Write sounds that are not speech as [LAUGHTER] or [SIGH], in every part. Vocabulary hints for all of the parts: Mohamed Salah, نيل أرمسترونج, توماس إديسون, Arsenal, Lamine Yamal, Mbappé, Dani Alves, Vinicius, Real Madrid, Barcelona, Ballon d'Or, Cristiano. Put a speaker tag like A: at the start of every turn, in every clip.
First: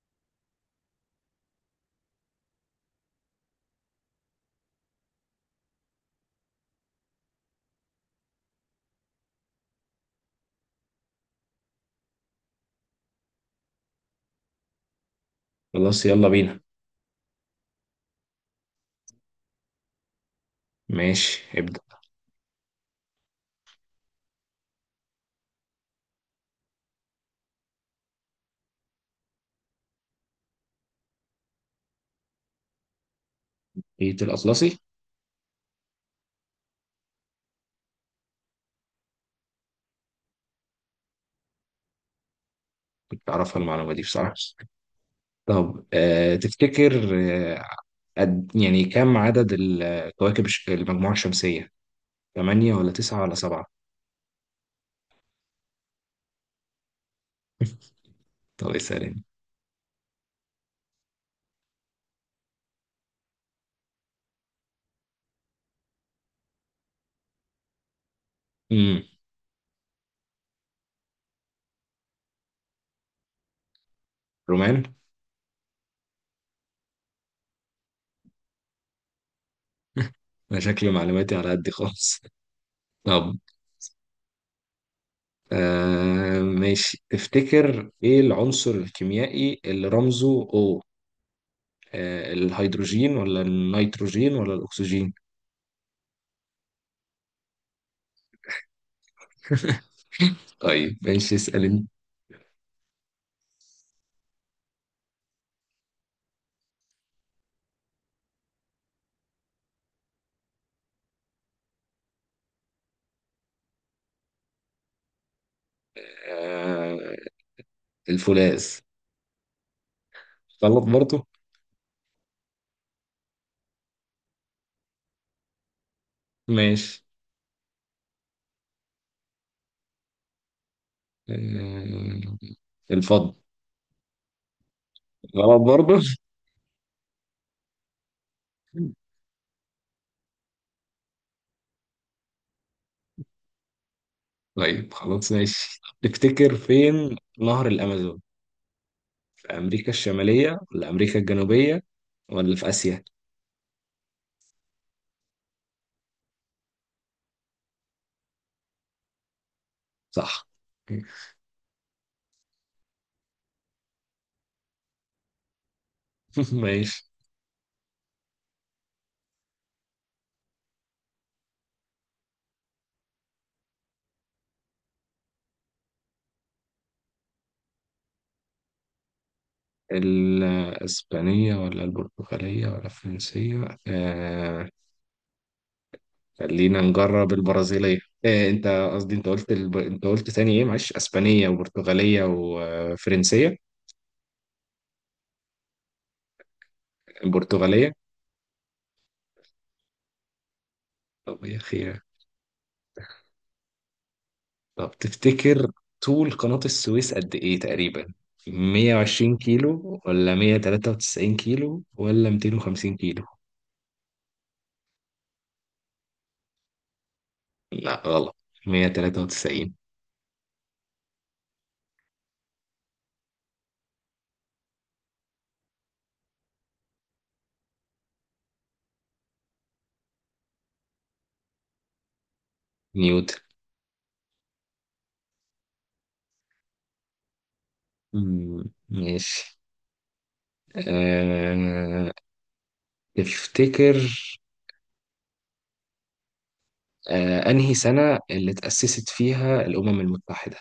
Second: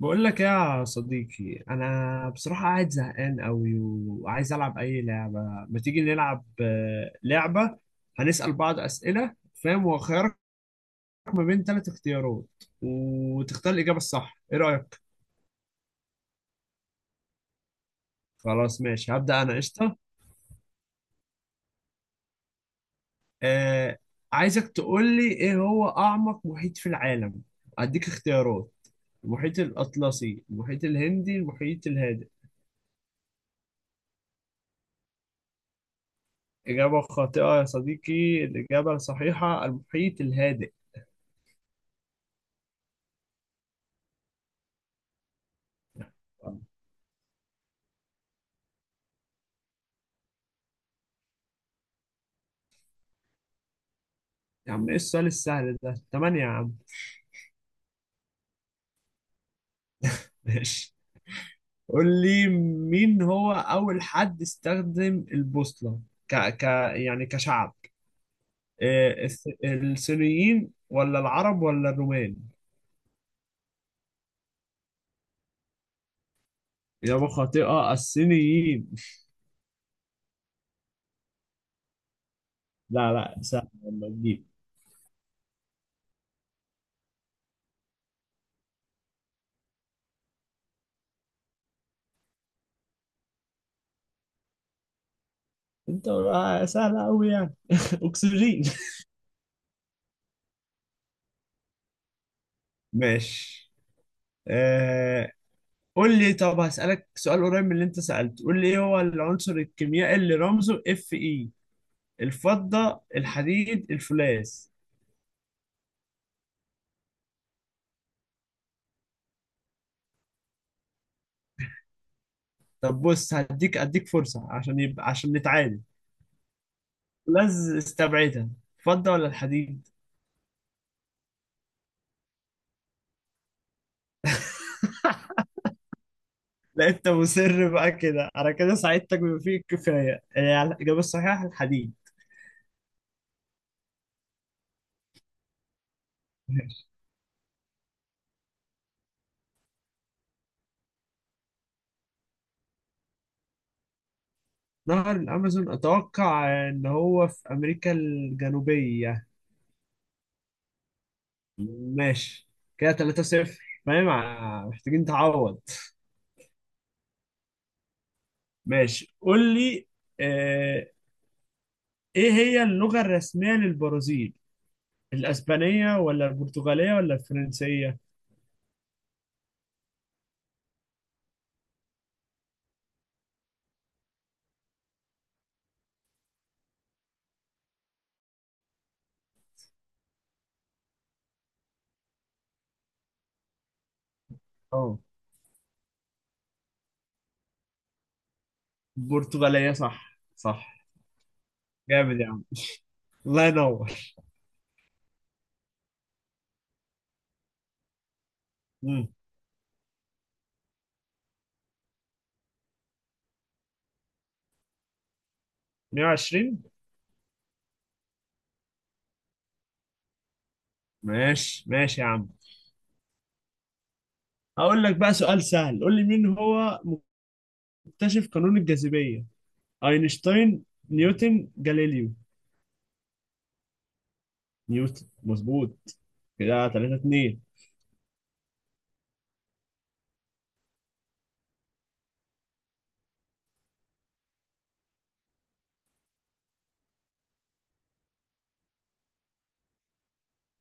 A: بقول لك يا صديقي، انا بصراحه قاعد زهقان قوي وعايز العب اي لعبه. ما تيجي نلعب لعبه؟ هنسال بعض اسئله، فاهم؟ وخيارك ما بين ثلاث اختيارات، وتختار الاجابه الصح. ايه رايك؟
B: خلاص يلا بينا.
A: خلاص ماشي، هبدا انا. قشطه.
B: ماشي ابدأ.
A: آه. عايزك تقول لي، ايه هو اعمق محيط في العالم؟ اديك اختيارات: المحيط الاطلسي، المحيط الهندي، المحيط الهادئ.
B: ايه، الأطلسي.
A: إجابة خاطئة يا صديقي، الإجابة الصحيحة المحيط الهادئ.
B: كنت أعرفها المعلومة دي بصراحة. طب، تفتكر، آه قد يعني كم عدد الكواكب المجموعة الشمسية؟ تمانية ولا تسعة ولا سبعة؟
A: يا عم، ايه السؤال السهل ده؟ تمانية يا عم.
B: طب اسألني.
A: [LAUGHS] ماشي. قول لي مين هو أول حد استخدم البوصلة، ك... ك... يعني كشعب.
B: امم
A: إيه، الصينيين ولا العرب ولا الرومان؟
B: رومان.
A: إجابة خاطئة، الصينيين.
B: أنا شكلي معلوماتي على قد خالص. [LAUGHS]
A: لا
B: طب،
A: لا، سهل لما تجيب.
B: ماشي. تفتكر ايه العنصر الكيميائي اللي رمزه O؟ الهيدروجين ولا النيتروجين ولا الأكسجين؟
A: انت بقى سهل أوي يعني. [LAUGHS] أكسجين.
B: [LAUGHS] طيب ماشي، اسأل انت.
A: ماشي. آه... قول لي، طب هسألك سؤال قريب من اللي انت سألته. قول لي ايه هو العنصر الكيميائي اللي رمزه Fe؟ الفضة، الحديد، الفولاذ.
B: آه، الفولاذ. غلط برضه.
A: طب بص، اديك فرصة عشان يبقى عشان نتعادل.
B: ماشي.
A: فولاذ استبعدها. فضة ولا الحديد؟
B: آه، الفضة.
A: [LAUGHS]
B: غلط برضه.
A: لا، انت مصر بقى كده، انا كده
B: [LAUGHS]
A: ساعدتك بما فيه الكفاية. الإجابة الصحيحة الحديد.
B: طيب خلاص ماشي، تفتكر
A: ماشي.
B: فين نهر الأمازون؟ في أمريكا الشمالية ولا أمريكا الجنوبية ولا في آسيا؟
A: نهر الأمازون أتوقع إن هو في أمريكا الجنوبية.
B: صح.
A: ماشي، كده 3 صفر. فاهم؟ محتاجين تعوض.
B: [LAUGHS] ماشي.
A: ماشي، قول لي. آه، إيه هي اللغة الرسمية للبرازيل؟ الاسبانيه ولا البرتغاليه ولا الفرنسيه؟
B: الإسبانية ولا البرتغالية ولا الفرنسية. خلينا نجرب البرازيلية. أنت قصدي أنت قلت أنت قلت تاني، إيه، معلش، إسبانية وبرتغالية وفرنسية.
A: اه،
B: البرتغالية.
A: البرتغاليه. صح، صح.
B: طب يا خير.
A: جامد يا عم. الله ينور.
B: طب تفتكر طول قناة السويس قد إيه تقريبا؟
A: امم
B: 120 كيلو ولا 193 كيلو ولا 250 كيلو؟
A: 120.
B: لا، غلط. 193.
A: ماشي ماشي يا عم. هقول لك بقى سؤال سهل. قول لي مين هو مكتشف قانون الجاذبيه؟ اينشتاين، نيوتن، جاليليو؟
B: نيوتن.
A: نيوتن، مظبوط. كده 3 2.
B: ماشي. أه... تفتكر، أنهي سنة اللي تأسست فيها الأمم المتحدة؟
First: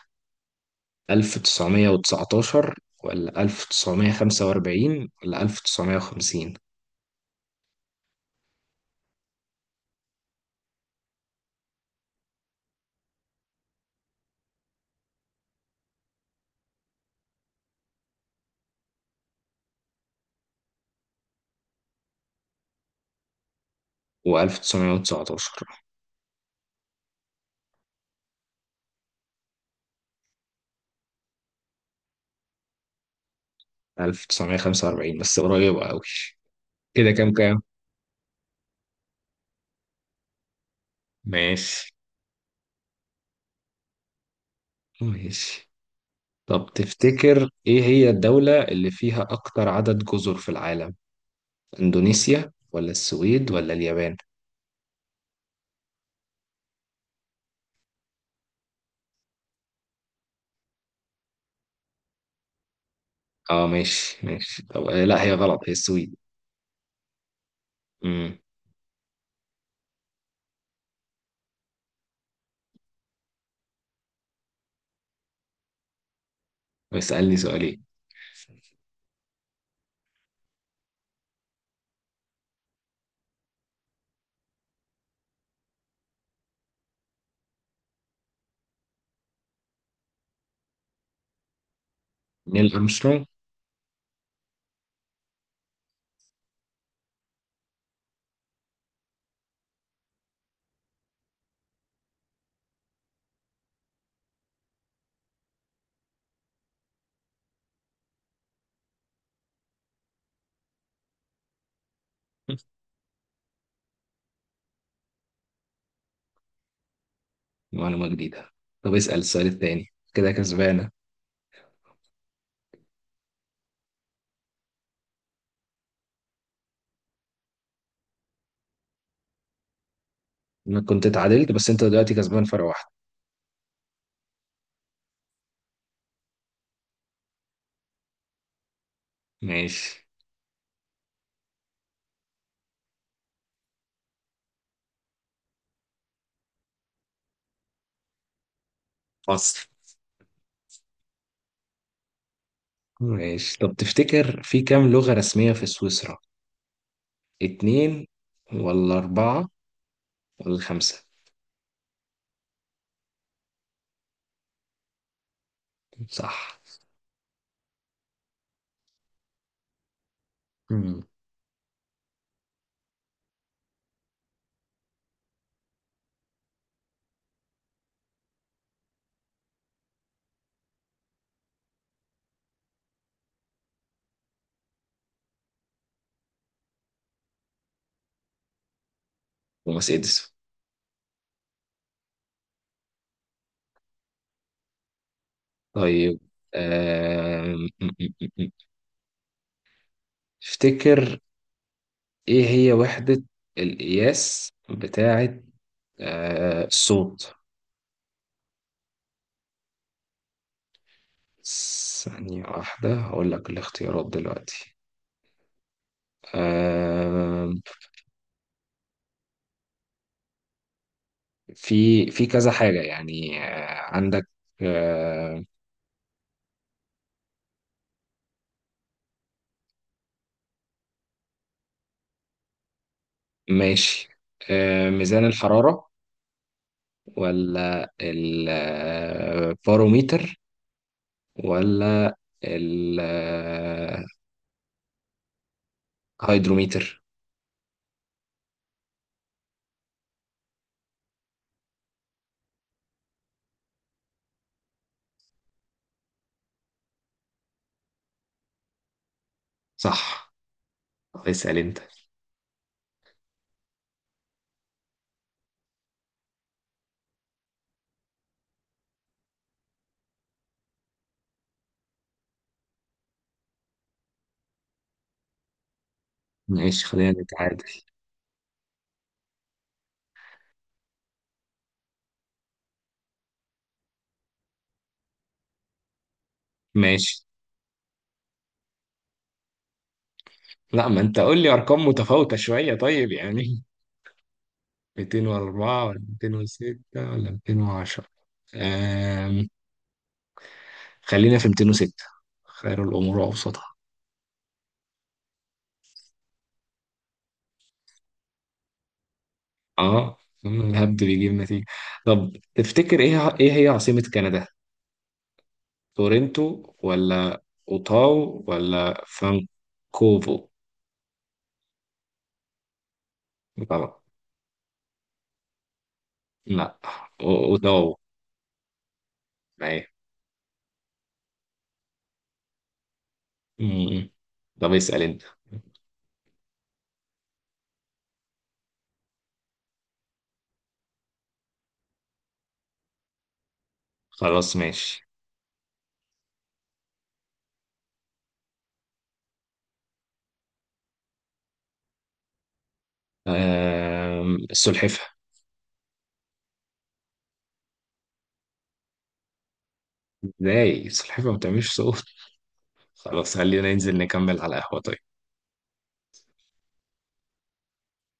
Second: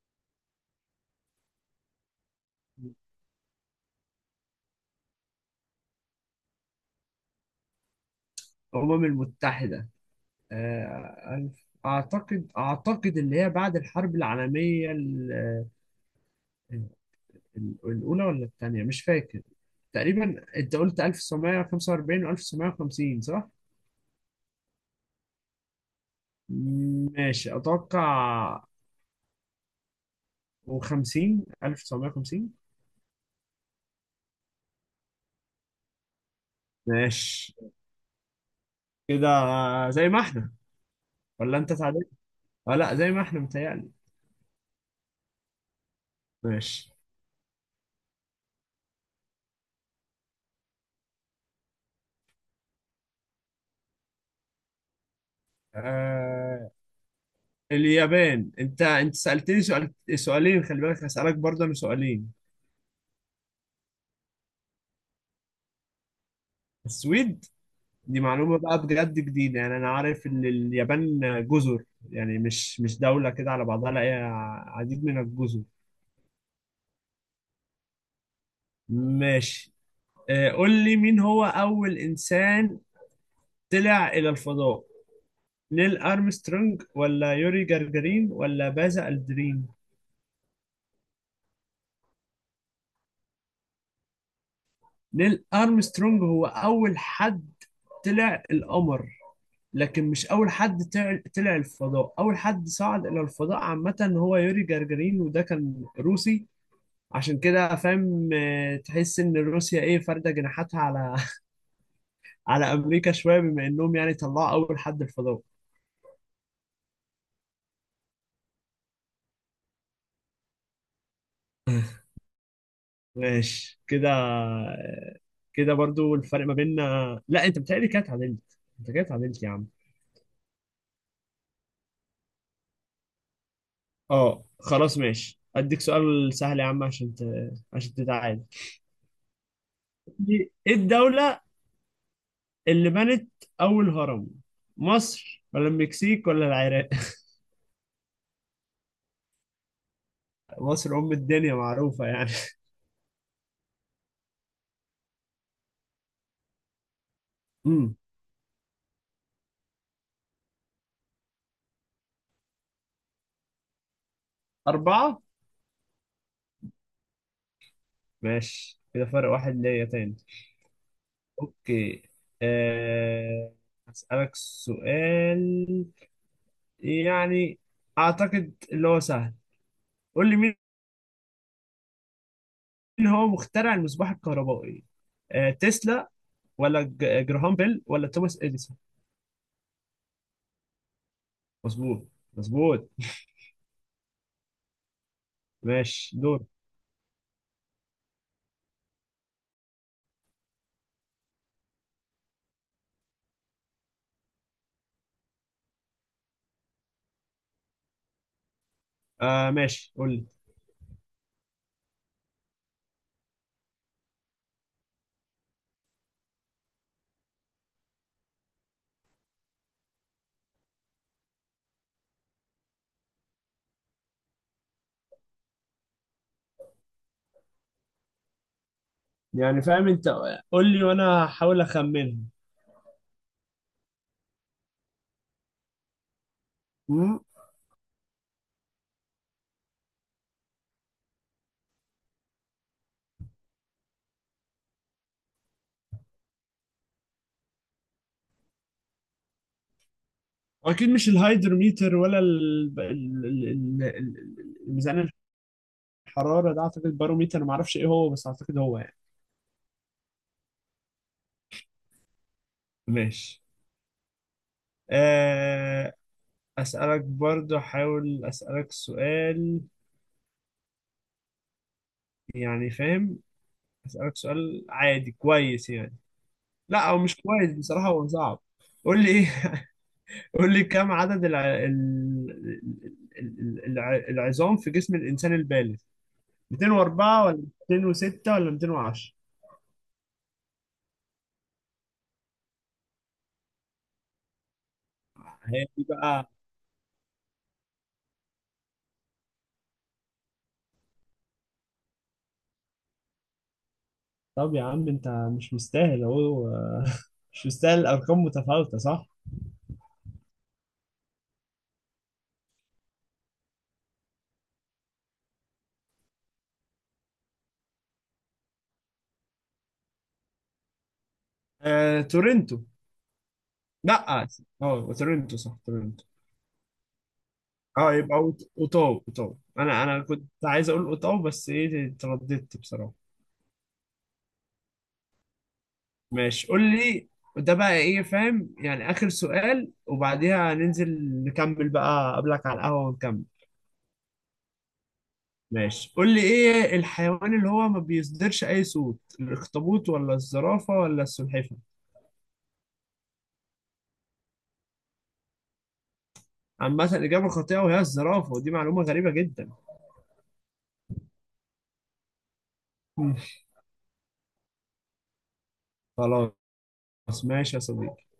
B: 1919 ولا 1945 ولا 1950؟
A: الامم المتحده، اعتقد اللي هي بعد الحرب العالميه الأولى ولا التانية، مش فاكر. تقريبا أنت قلت 1945 و1950 صح؟
B: و1919.
A: ماشي، أتوقع و50 1950.
B: 1945 بس قريبة أوي. كده كام
A: ماشي،
B: كام.
A: كده زي ما احنا، ولا أنت
B: ماشي
A: تعادلت؟ لا، زي ما احنا متهيألي.
B: ماشي. طب
A: ماشي.
B: تفتكر إيه هي الدولة اللي فيها أكتر عدد جزر في العالم؟ إندونيسيا ولا السويد ولا اليابان؟
A: آه اليابان. أنت سألتني سؤالين. خلي بالك هسألك برضه أنا سؤالين.
B: ماشي ماشي. طب، لا، هي غلط، هي السويد.
A: السويد؟ دي
B: امم
A: معلومة بقى بجد جديدة يعني. أنا عارف إن اليابان جزر، يعني مش دولة كده على بعضها، لا هي عديد من الجزر.
B: اسألني سؤالين.
A: ماشي. قول لي مين هو أول إنسان طلع إلى الفضاء؟ نيل أرمسترونج، ولا يوري جagarin، ولا باز ألدرين؟
B: نيل أرمسترونج.
A: نيل أرمسترونج هو أول حد طلع القمر، لكن مش أول حد طلع الفضاء. أول حد صعد إلى الفضاء عامة هو يوري جagarin، وده كان روسي. عشان كده فاهم؟ تحس ان روسيا ايه، فارده جناحاتها على [LAUGHS] على امريكا شويه، بما انهم يعني طلعوا اول حد الفضاء.
B: معلومة جديدة. طب اسأل السؤال التاني. كده كسبانة.
A: ماشي كده، كده برضو الفرق ما بيننا. لا انت بتهيألي كده اتعادلت، انت كده اتعادلت يا عم.
B: أنا كنت اتعادلت بس أنت دلوقتي كسبان فرق واحد.
A: اه خلاص ماشي، اديك سؤال سهل يا عم عشان عشان تتعادل.
B: ماشي.
A: ايه الدولة اللي بنت اول هرم؟ مصر، ولا المكسيك، ولا العراق؟ [LAUGHS]
B: فصل.
A: مصر ام الدنيا، معروفة يعني.
B: ماشي، طب تفتكر في كام لغة رسمية في سويسرا؟
A: امم
B: اتنين ولا أربعة ولا خمسة؟
A: أربعة.
B: صح.
A: ماشي، كده فرق واحد ليا تاني.
B: مم.
A: اوكي. أه... هسألك سؤال يعني، اعتقد اللي هو سهل. قول لي مين هو مخترع المصباح الكهربائي؟ تسلا، ولا جراهام بيل، ولا توماس اديسون؟
B: توماس إديسون.
A: مظبوط، مظبوط. ماشي،
B: طيب،
A: دور.
B: آم، م- م- م- م. افتكر إيه هي وحدة القياس بتاعة، الصوت؟
A: ماشي، قول لي
B: ثانية واحدة هقول لك الاختيارات دلوقتي. آم، في كذا حاجة يعني. عندك، آه،
A: يعني، فاهم انت؟ قول لي وانا هحاول اخمنها.
B: ماشي، ميزان الحرارة
A: مم.
B: ولا الباروميتر ولا الهيدروميتر؟
A: اكيد مش الهايدروميتر، ولا الميزان الحرارة ده. أعتقد الباروميتر، معرفش إيه هو بس أعتقد هو يعني.
B: صح. اسأل انت.
A: ماشي. آه، أسألك برضو أحاول أسألك سؤال يعني، فاهم؟ أسألك سؤال عادي كويس يعني.
B: ماشي،
A: لا، هو
B: خلينا
A: مش كويس
B: نتعادل.
A: بصراحة، هو صعب. قول لي إيه. [LAUGHS] قول لي كم عدد العظام في جسم الإنسان البالغ؟
B: ماشي.
A: 204 ولا 206 ولا 210؟
B: لا، ما انت قول لي ارقام متفاوتة شوية، طيب يعني.
A: هي دي
B: 204 ولا
A: بقى.
B: 206 ولا 210؟ أم... خلينا في 206. خير الامور اوسطها.
A: طب يا عم، أنت مش مستاهل أهو. [LAUGHS] مش مستاهل. الأرقام متفاوتة صح؟
B: اه. الهبد بيجيب نتيجة. طب تفتكر ايه هي عاصمة كندا؟ تورنتو ولا اوتاو ولا فانكوفو؟
A: تورنتو.
B: غلط.
A: لا، اه، تورنتو صح، تورنتو.
B: لا.
A: اه
B: وده
A: يبقى اوتاو. انا
B: معايا.
A: انا كنت عايز اقول اوتاو، بس ايه، ترددت بصراحة.
B: م- م. طب اسأل انت.
A: ماشي، قول لي. ده بقى ايه، فاهم يعني. اخر سؤال وبعديها ننزل نكمل بقى قبلك على القهوة ونكمل.
B: خلاص ماشي.
A: ماشي، قول لي ايه الحيوان اللي هو ما بيصدرش اي صوت؟ الاخطبوط، ولا الزرافة، ولا السلحفاة؟
B: السلحفة.
A: عامة إجابة خاطئة، وهي الزرافة، ودي معلومة غريبة جدا.
B: ازاي السلحفة ما بتعملش صوت؟ خلاص
A: [LAUGHS]
B: خلينا ننزل نكمل على القهوة، طيب.
A: خلاص. ماشي يا صديقي.